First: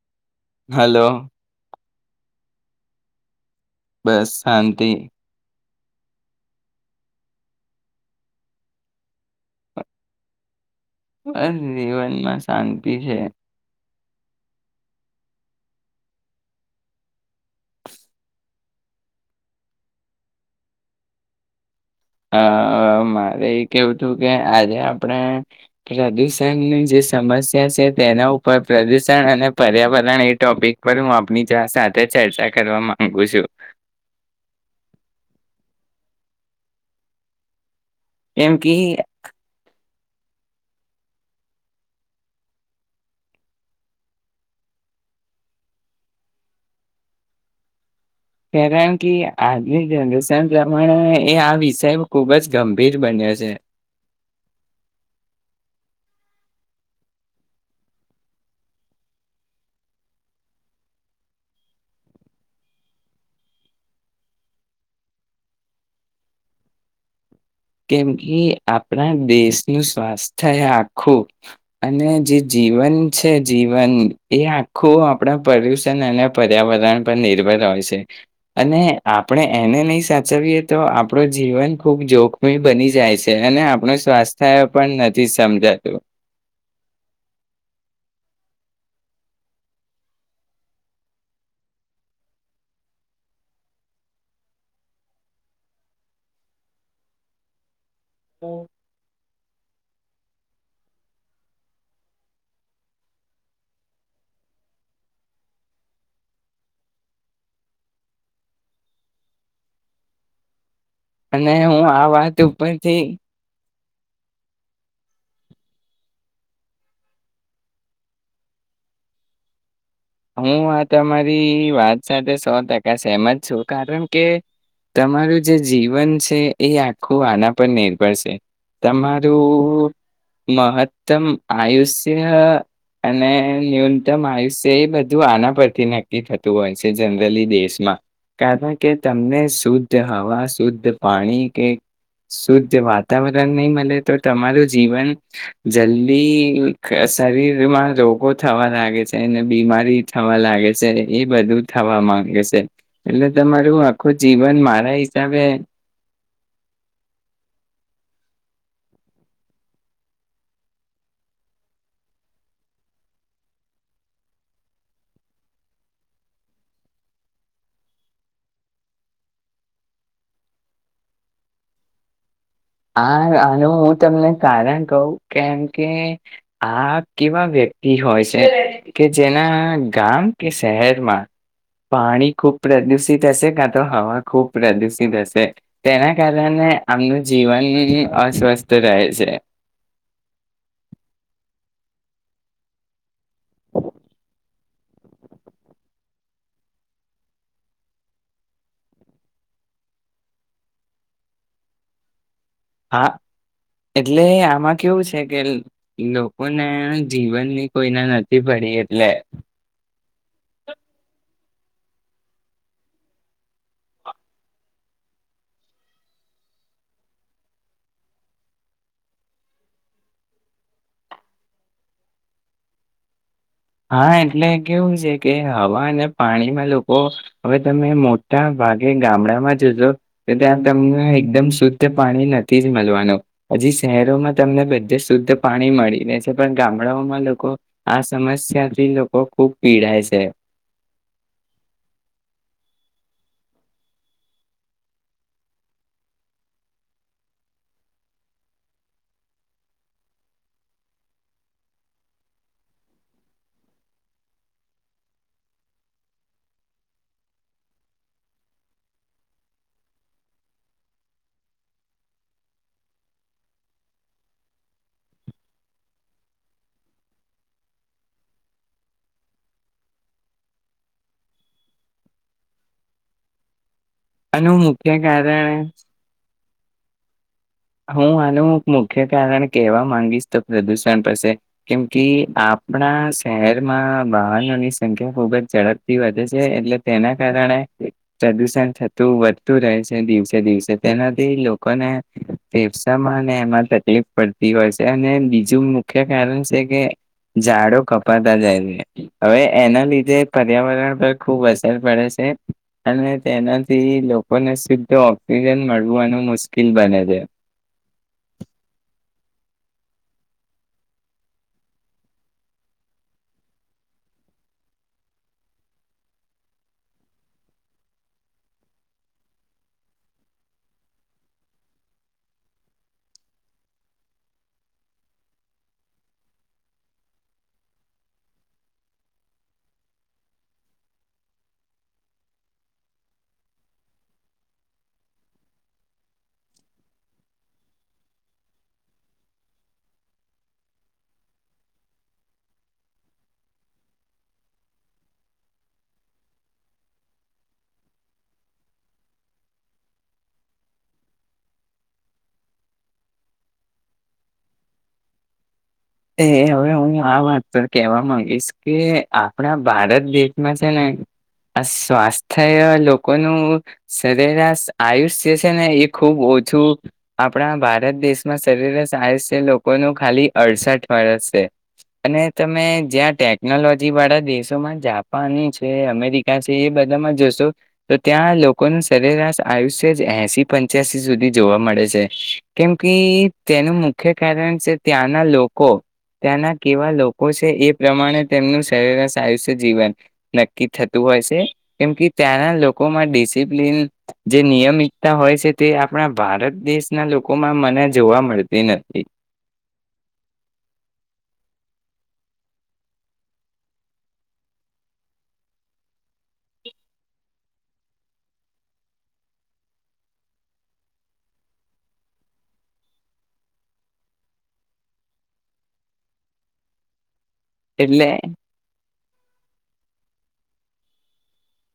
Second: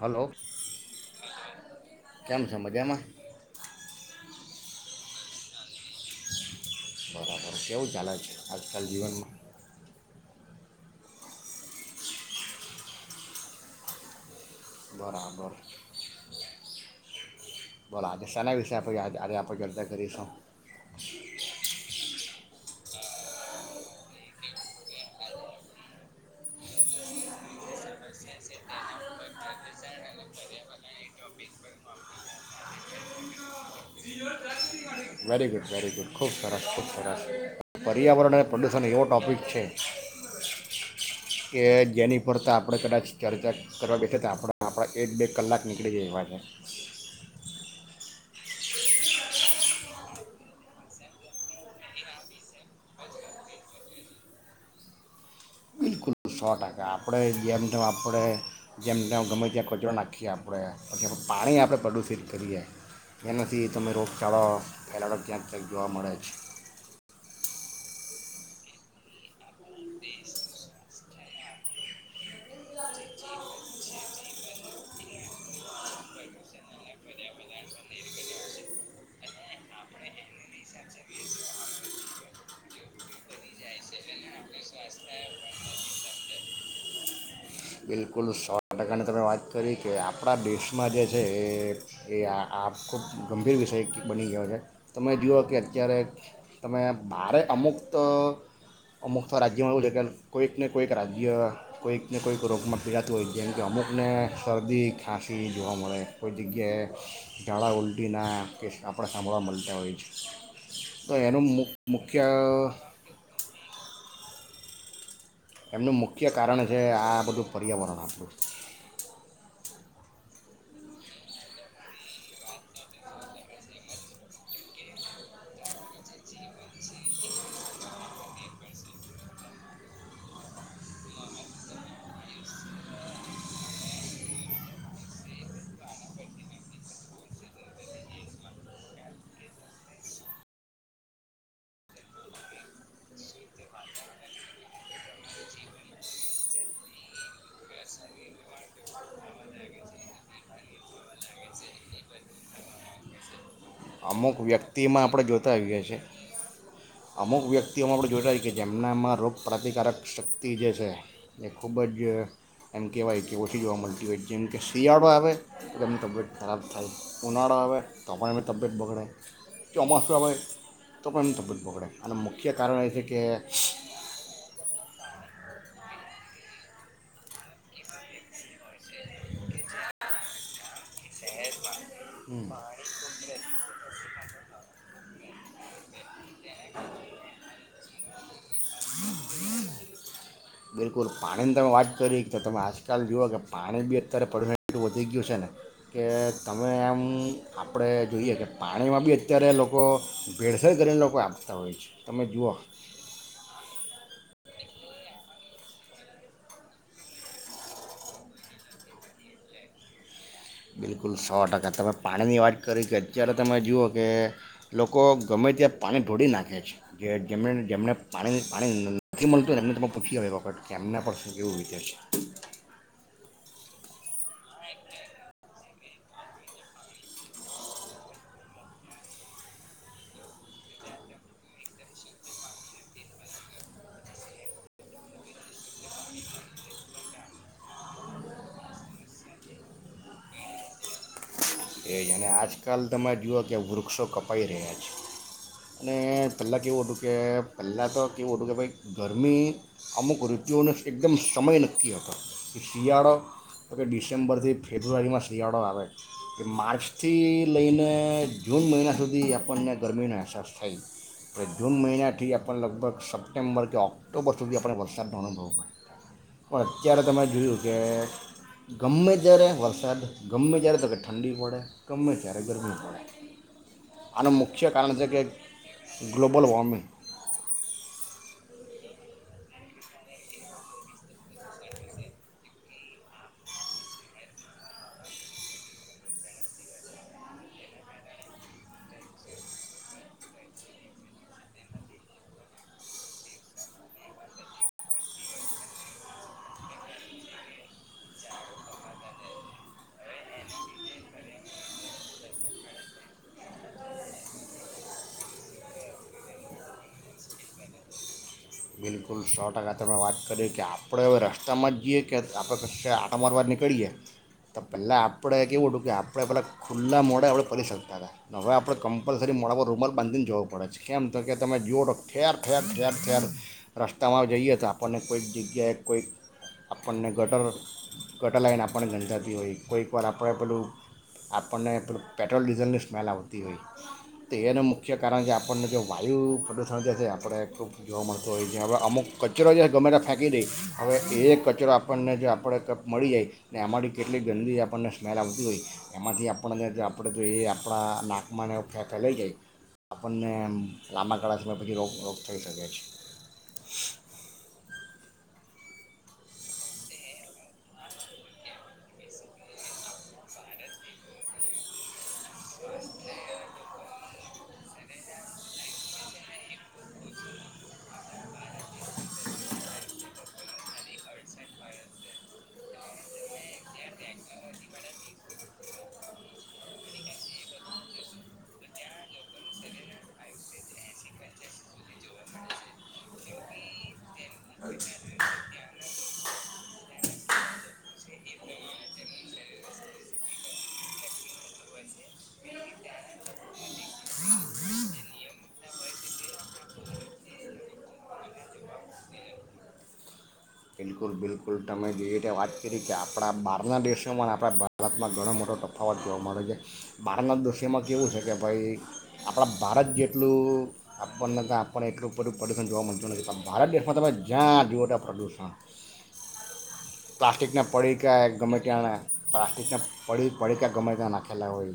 Hello. Hello. કેમ મજામાં. બસ, શાંતિ. બરાબર કેવું ચાલે આજકાલ જીવનમાં? બસ જીવનમાં શાંતિ છે. બરા બરા બરા આજ સના વિષય આપ આજ આજે આપજતા કરી છ [unintelligible] અ મારે એ કેવું હતું કે આજે આપણે પ્રદુષણની જે સમસ્યા છે તેના ઉપર, પ્રદુષણ અને પર્યાવરણ એ ટોપિક પર હું આપણી સાથે ચર્ચા કરવા માંગુ છું. વેરી ગુડ, વેરી ગુડ, ખૂબ સરસ, ખૂબસરસ. પર્યાવરણ અને કેમ કે પ્રદૂષણ એવો ટોપિક છે. કે જેની પર તો આપણે કદાચ ચર્ચા કરવા કે છે, તો આપ આપણા એક બે કલાક નીકળી જાય એવા લાગે છે. કારણ કે આજની જનરેશન પ્રમાણે એ આ વિષય ખુબ જ ગંભીર બન્યો છે. બિલકુલ સો ટકા, આપણે જેમ જેમ આપણે જેમ જેમ ગમે ત્યાં કચરો નાખીએ, આપણે પછી પાણી આપણે પ્રદુષિત કરીએ, એનાથી તમે રોગચાળો ફેલાતો ક્યાંક જોવા મળે છે. કેમ કે આપણા દેશનું સ્વાસ્થ્ય એ આખું અને જે જીવન છે જીવન એ આખું આપણા પ્રદુષણ અને પર્યાવરણ પર નિર્ભર હોય છે. અને આપણે એને નહી સાચવીએ તો આપણું જીવન ખૂબ જોખમ. બની જાય છે, અને આપણ સ્વાસ્થ્ય પણ નથી સમજાતું. બિલકુલ, સો ટકાની તમે વાત કરી કે આપણા દેશમાં જે છે એ એ ખૂબ ગંભીર વિષય બની ગયો છે. તમે જુઓ કે અત્યારે તમે બારે અમુક. તો અમુખ તો રાજ્ય જ્યાં આવું લખેલ કોઈક ને કોઈક રાજ્ય કોઈક ને કોઈક તો રોગમાં પીડાતું હોય જેમ કે અમુકને શરદી ખાંસી જોવા મળે કોઈ જગ્યાએ ઝાળા ઉલટી ના કે સંભળ સાંભળવા મળતા હોય છે. તો એનું અને મુ હું આ મુખ્ય વાત ઉપરથી એમનું મુખ્ય કારણ છે આ બધું પર્યાવરણ આપણું. હું આ તમારી વાત સાથે સો ટકા સહેમત છું કારણ કે તમારું જે જીવન છે એ આખું આના પર નિર્ભર સે તમારું મહત્તમ આયુષ્ય અને ન્યૂનતમ આયુષ્ય એ બધું તો આના પરથી નક્કી થતું હોય છે જનરલી દેશમાં કારણ કે તમને શુદ્ધ હવા શુદ્ધ પાણી કે શુદ્ધ વાતાવરણ નહીં મળે તો તમારું જીવન જલ્દી શરીરમાં રોગો થવા લાગે છે અને બીમારી થવા લાગે સે એ બધું થવા માંગે સે એટલે તમારું આ અમુક વ્યક્તિમાં આપણે જોતા આવીઈએ છીએ અમુક વ્યક્તિઓમાં આપણે જોઈતા હો કે જેમનામાં રોગપ્રતિકારક શક્તિ જે છે એ ખૂબ જ એમ કહેવાય કે ઓછી જોવા મળતી હોય જેમકે શિયાળો આવે તો એની તબિયત ખરાબ થાય ઉનાળો આવે તો પણ એની તબિયત બગડે. ચોમાસું આવે તો પણ તબિયત બગડે અને મો હા આનું હું તમને કારણ કઉ કેમ કે આ કેવા વ્યક્તિ હોય છે. કે જેના ગામ કે શહેરમાં પાણી ખૂબ પ્રદુષિત હશે ક તો હવા. ખૂબ પ્રદુષિત હશે તેણે કારણે અમૃત હું હું અસ્વસ્થ રહે છે. બિલકુલ પાણીની તમે વાત કરી તો તમે આજકાલ જુઓ કે પાણી બી અત્યારે પરમેન્ટ વધી ગયું છે ને કે તમે આમ આપણે જોઈએ કે પાણીમાં બી અત્યારે લોકો ભેળસળ કરીને લોકો આપતા હોય છે તમે જુઓ? હા એટલે આમાં કેવું છે કે લોકોને જીવનની કોઈને નથી પડી એટલે બિલકુલ સો ટકા તમે પાણીની વાત કરી કે અત્યારે તમે જુઓ કે લોકો ગમે ત્યાં પાણી ઢોળી નાખે છે જે જેમ જેમને પાણી પાણી નથી મળતું એમને ત પૂછી આવો કે એમના પર શું કેવું વીતે છે. હા એટલે કેવું છે કે હવા અને પાણીમાં લોકો હવે તમે મોટા ભાગે ગામડામાં જોજો તો ત્યાં તમને એકદમ શુદ્ધ પાણી નથી જ મલવાનું હજી શહેરોમાં તમને બધે શુદ્ધ પાણી મળી રહે છે પણ ગામડાઓમાં લોકો આ સમસ્યા સ્યાથી લોકો ખૂબ પીડાાય છે. એ જ અને આજકાલ તમે જુઓ કે વૃક્ષો કપાઈ રહ્યા છે અને પહેલાં કેવું હતું કે પહેલાં તો કેવું હતું કે ભાઈ ગરમી અમુક ઋતુઓનો એકદમ સમય નક્કી હતો કે શિયાળો તો કે ડિસેમ્બરથી ફેબ્રુઆરીમાં શિયાળો આવે એ માર્ચ થી લઈને જૂન મહિના સુધી આપણને ગરમીનો અહેસાસ થઈ એ જૂન મહિનાથી આપણને લગભગ સપ્ટેમ્બર કે ઓક્ટોબર સુધી આપણે વરસાદનો અનુભવો પડે પણ અત્યારે તમે જોયું કે ગમે ત્યારે વરસાદ ગમે ત્યારે તો કે ઠંડી પડે. ગમે ત્યારે ગરમી પડે. આનું અનેનું મુખ્ય કારણ છે કે કારણે ગ્લોબલ વોર્મિંગ. હું આનું મુખ્ય કારણ કેહેવા માંગીશ તો પ્રદુષણ પાસે કેમ કે આપણા શહેરમાં વાહનોની સંખ્યા ખુબ જ ઝડપથી વધે છે એટલે તેના કારણે પ્રદુષણ થતું વધતું રહે છે દિવસે દિવસે તેનાથી લોકોને ફેફસામાં એમાં તકલીફ પડતી હોય છે અને બીજું મુખ્ય કારણ છે કે ઝાડો કપાતા જાય છે હવે એના લીધે પર્યાવરણ પર ખુબ અસર પડે છે અને તેનાથી લોકોને શુદ્ધ ઓક્સિજન મળવાનું મુશ્કેલ બને છે. તો સો ટકા તમે વાત કરી કે આપણે હવે રસ્તામાં જઈએ કે આપણે કસે આટા મારવાર નીકળીએ તો પહેલાં આપણે કેવું હતું કે આપણે પહેલાં ખુલ્લા મોડા હુધી ફરી શકતા હતા હવે આપણે કમ્પલસરી મોડા પર રૂમલ બાંધીને જવું પડે છે કેમ તો કે તમે જુઓ તોો ઠેર ઠેર ઠેર ઠેર રસ્તામાં જઈએ તો આપણને કોઈક જગ્યાએ કોઈક આપણને ગટર ગટર લાઈન આપણને ગંંધાતી હોય કોઈકવાર આપણે પેલું આપણને પેલું પેટ્રોલ ડીઝલની સ્મેલ આવતી હોય તો એનું મુખ્ય કારણ કે આપણને જે વાયુ પ્રદૂષણ છે છે આપણે ખૂબ જોવા મળતું હોય. જે હવે અમુક કચરો જે ગમે તે ફેંકી દે હવે એ કચરો આપણને જો આપણે કપ મળી જાય ને એમાંથી કેટલી ગંદી આપણને સ્મેલ આવતી હોય એમાંથી આપણને આપણે એ આપણા નાકમાંને ફે ફેંકલાઈ જાય આપણને લાંબા ગાળા સમય પછી રોગ રોગ થઈ શકે છે. એ હવે હું આ વાત પર કેહેવા માંગીશ કે આપણા ભારત દેશમાં છે ને આ સ્વાસ્થ્ય થ લોકોનું સરેરાશ આયુષ જે છે ને એ ખુબ ઓછું આપણા ભારત દેશમાં સરેરસ આયુષ્ય લોકોનું ખાલી અડસઠ ફરસે અને તમે જ્યાં ટેકનોલોજી વાળા દેશોમાં જાપાની છે અમેરિકા છે એ બધામાં જોશો તો ત્યાં લોકોનું સરેરાશ આયુષ્ય જ એશી પંચ્યાસી સુધી જોવા મળે છે કેમ કે તેનું મુખ્ય કારણ છે ત્યાંના લોક કો ત્યાંના કેવા લોકો છે એ પ્રમાણે તેમનું સરેરાસ આયુષ્ય જીવન નક્કી થતું હોય સે કેમ કે ત્યાંના લોકોમાં ડિસિપ્લન જે નિયમિતતા હોય છે તે આપણા ભારત દેશના લોકોમાં મને જોવા મળતી નથી. બિલકુલ બિલકુલ ટમે જે રીતે વાત કરી કે આપણા બહારના દેશોમાં આપણા ભારતમાં ઘણો મોટો તફાવત જોવા મળ્યો છે બહારના દેશોમાં કેવું છે કે ભાઈ આપણા ભારત જેટલું આપણનેય આપણને એટલું પ્રદૂષણ જોવા મળતું નથી ભારત દેશમાં તમે જ્યાં જુઓ ત્યાં પ્રદૂષણ. પ્લાસ્ટિકના એટલે પડીકા ગમેટ્યા પ્લાસ્ટિકના પડી પડીકા ગમેટ્યા નાખેલા હોય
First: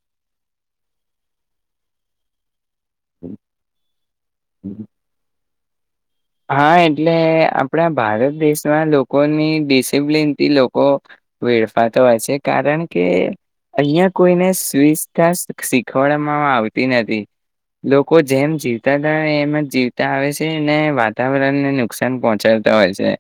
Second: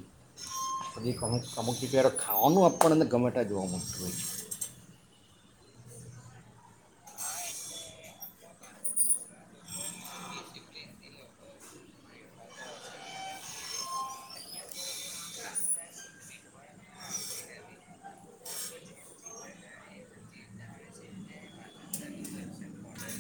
સે હજી અમુક અમુક જગ્યાએ તો ખાવાનું પણ એ ગમેટં જોવા મળતું હોય છે. હા એટલે આપણા ભારત દેશમાં લોકોની ડિસિપ્લિનથી લોકો વેડફાતો હોય છે કારણ કે અહિયાં કોઈને સ્વિચ્છતા શીખવાડવામાં આવતી નથી લોકો જેમ જીવતા હતા એમ જ જીવતા આવે છે ને વાત વાતાવરણને નુકસાન પહોંચાડતા હોય છે,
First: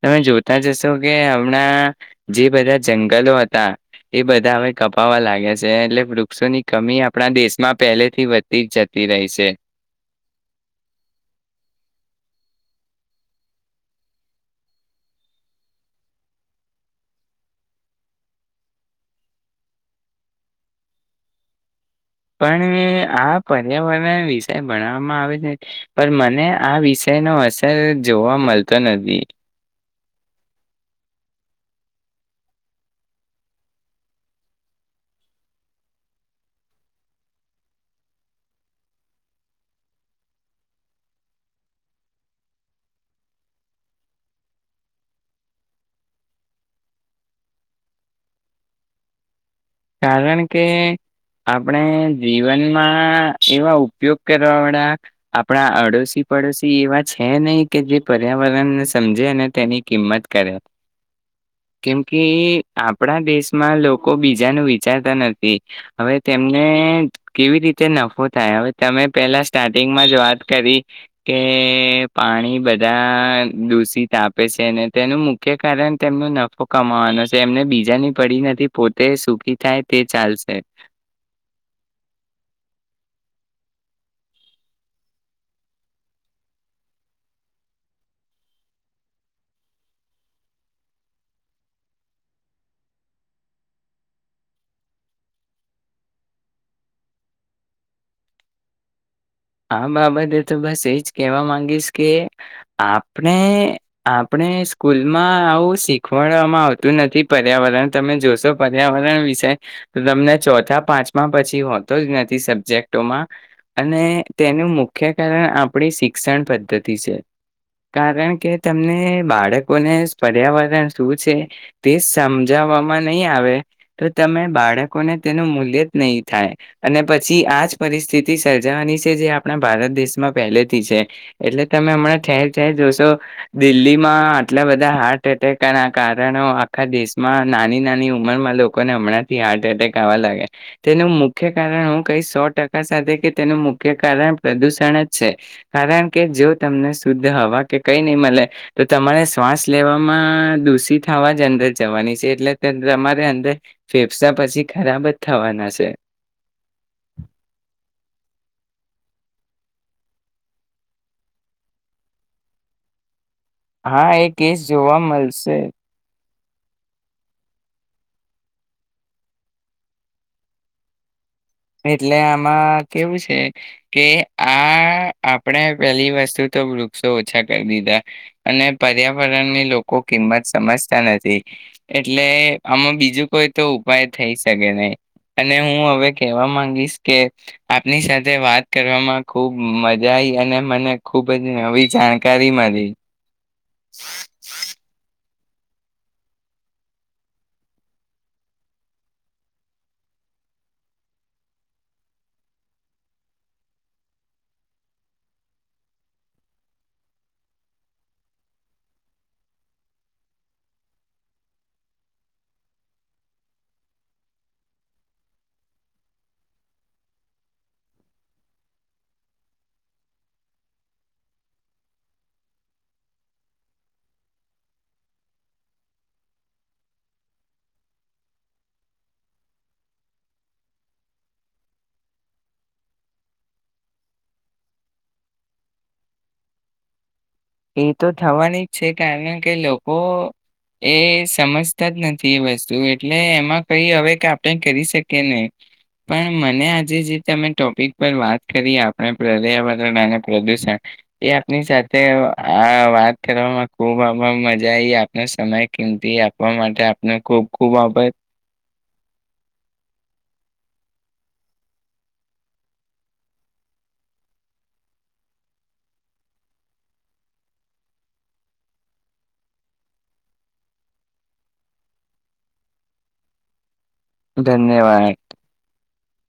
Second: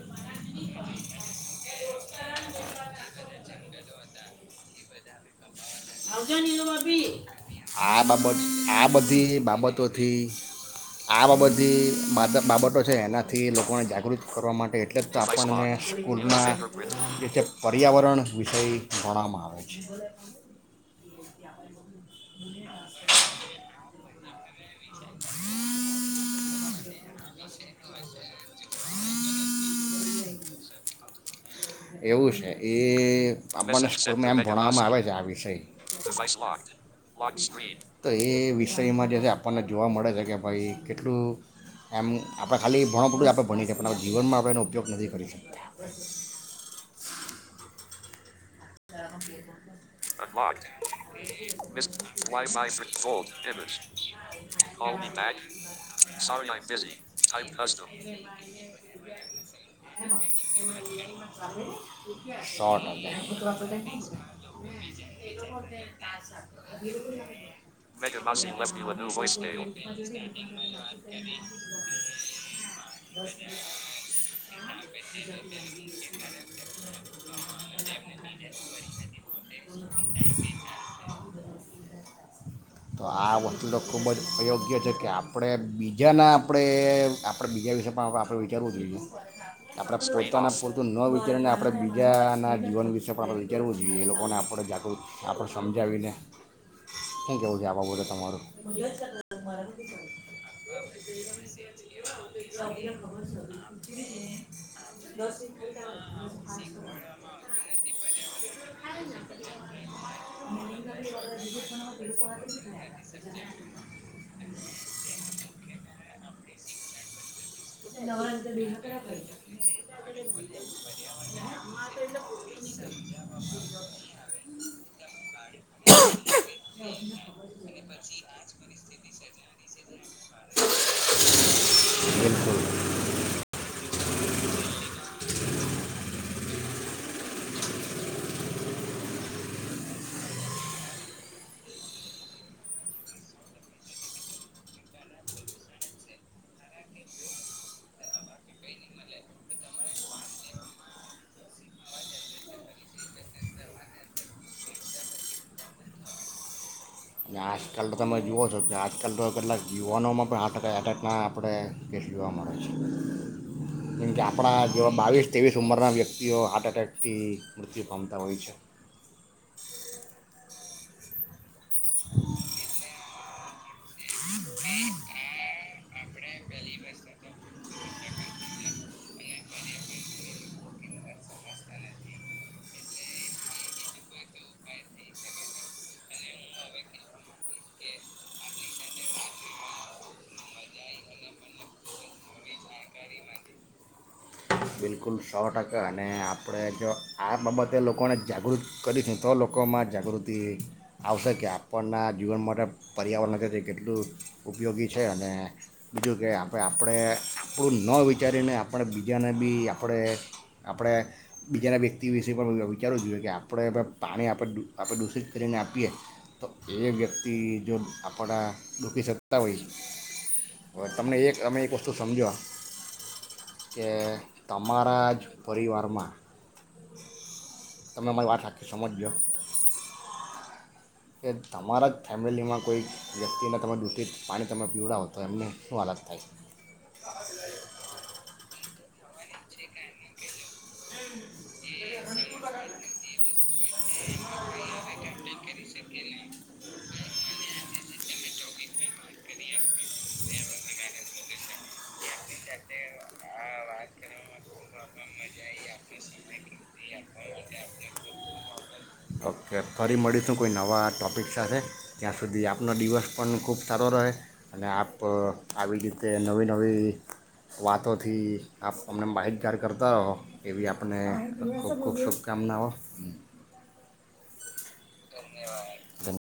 તમે જોતા જશો કે હમણાં જે બધા જંગલો હતા એ બધા હવે કપાવા લાગ્યા છે એટલે આવજો વૃક્ષોની નીલુ કમી ભાભી આપણા દેશ આ બાબત આ બધી બાબતોથી આ બાબતથી માતા બાબતો છે, એનાથી લોકોને જાગૃત કરવા માટે એટલે જ આપણને સ્કૂલના જે છે, પર્યાવરણ વિષય ગણવામાં આવે છે. પણ આ પર્યાવરણ ષ ભણવામાં આવે છે પણ મને આ વિષય નો અસર જોવા મળતો નથી. એવું છે એ આપને ભણવામાં આવે છે આ વિષય એ વિષયમાં જે આપણને જોવા મળે છે કે ભાઈ કેટલું એમ આપડ ખાલી ભણું આપ ભણીએ જીવનમાં આપ એનો ઉપયોગ નથી કરી શકતા. [unintelligible] કારણ કે આપણે જીવનમાં એવા ઉપયોગ કરવા વાળા આપણા અડોશી પડોશી એવા છે નહી કે જે પર્યાવરણને સમજે અને તેની કિંમત કરે કેમ કે સો ટકા આપણા દેશમાં માં લોકો બીજ વિચારતા નથી હવે તેમને કેવી રીતે નફો થાય હવે તમે પેલા સ્ટાર્ટિંગમાં જ વાત કરી કે પાણી બધા દૂષિત આપે છે. અનેને તેનું મુખ્ય કારણ તેમનો નફો કમાવાનો છે એમને બીજાની પડી. નથી પો તે સુખી થાય તે ચાલશે. તો આ વસ્તુ તો ખૂબ જ અયોગ્ય છે કે આપણે બીજાના આપણે આપણે બીજા વિશે પણ આપણે વિચારવું જોઈએ આપણે પોતાના પૂરતું ન વિચારીને આપણે બીજાના જીવન વિશે. પણ આપણે વિચારવું જોઈએ એ લોકોને આપણે જાગૃત આપણે સમજાવીને થેંક છે, આવવા બધે તમારું આ બાબતે તો બસ એજ કહેવા માંગીશ કે આપણે આપણે સ્કૂલમાં આવું શીખવાડવામાં આવતું નથી પર્યાવરણ તમે જોશો પર્યાવરણ વિષય તો તમને ચોથા પાંચમા પછી હોતો જ નથી સબ્જેક્ટોમાં અને તેનું મુખ્ય કારણ આપણી શિક્ષણ પદ્ધતિ છે. કારણ કે તમને બાળકોને પર્યાવરણ શું છે, તે સમજાવવામાં નહીં આવે તો તમે બાળકોને તેનું મૂલ્ય જ નહીં થાય, અને પછી આજ પરિસ્થિતિ સર્જાવાની જે આપણા ભારત દેશમાં પહેલેથી છે એટલે તમે હમણાં ઠેર બિલકુલ ઠેર જોશો તો દિલ્હીમાં આટલા બધા હાર્ટ એટેક ના કારણો આખા દેશમાં નાની નાની ઉંમરમાં લોકોને હમણાંથી હાર્ટ એટેક આવવા લાગ્યા તેનું મુખ્ય કારણ હું કઈ સો ટકા સાથે કે તેનું કે કારણ પ્રદૂષણ જ છે, કારણ કે જો તમને શુદ્ધ હવા કે કઈ નહીં મળે તો તમારે શ્વાસ લેવામાં દૂષિત થવા જ અંદર જવાની છે એટલે તમારે અંદર ફેફસા પછી ખરાબ જ થવાના છે. અને આજકાલ તો તમે જોુઓ છો છ આજકાલ તો કેટલાક યુવાનોમાં પણ હાર્ટ એટેકના આપણે કેસ જોવા મળે છે. હા કેમ કે એ આપણા કેસ જેવા જોવા બાવીસ મળશે ત્રેવીસ ઉંમરના વ્યક્તિ કેઓ હાર્ટ અટકટીથી મૃત્યુ ક્મતા હોય છે. એટલે આમાં કેવું છે. કે આ આપણે પેલી વસ્તુ તો વૃક્ષો ઓછા કરી દીધા અને પર્યાવરણની લોકો કિંમત સમજતા નથી, એટલે આમાં બીજું કોઈ તો ઉપાય થઈ શકે નહી અને હું હવે કેવા માંગીશ કે આપની સાથે વાત કરવામાં ખુબ મજા આવીઈ અને મને ખુબ જ નવી જાણકારી મળી. [unintelligible] કુલ સો ટકા અને આપણે જો આ બાબતે લોકોને જાગૃત કરીશું તો લોકોમાં જાગૃતિ આવશે કે આપણના જીવન માટે પર્યાવરણ તે કેટલું ઉપયોગી છે, અને બીજું કે આપણે આપણે આપણું ન વિચારીને આપણે બીજાને બી આપણે આપણે બીજાના વ્યક્તિ વિશે પણ વિચારવું જોઈએ કે આપણે પાણી આપણે આપણે દૂષિત કરીને આપીએ તો એ વ્યક્તિ જો આપણા દુખી શકતા હોય હ તમને એક અમે એક વસ્તુ સમજો કે તમારા જ પરિવારમાં તમે અમારી વાત આખી સમજજો. કે તમારા જ ફેમિલીમાં કોઈ વ્યક્તિને તમે ડ્યુટી પાણી તમે પીવડાવ તો એમને શું હલાદ થાય છે. એ તો થવાની જ છે કારણ કે લોકો એ સમજતા જ નથી એ વસ્તુ એટલે એમાં કઈ હવે કે આપણે કરી શકીએ નને પણ મને આજે જે તમે ટોપિક વાત કરીએ આપણે પર્યાવરણ અને પ્રદુષણ એ આપની સાથે હા વા વામાં ખૂબ આ મજા આવી આપને સમય કિંમતી આપવા માટે આપને ખૂબ ખૂબ આભજ ટોપિક સાથે ત્યાં સુધી આપનો દિવસ પણ ખૂબ સારો રહે અને આપ આવી રીતે નવી નવી વાતોથી આપ અમને બાહિત જાડ કરતા રહો એવી આપને ખૂબ ખૂબ શુભકામનાઓ ધન્યવાદ ધન્ય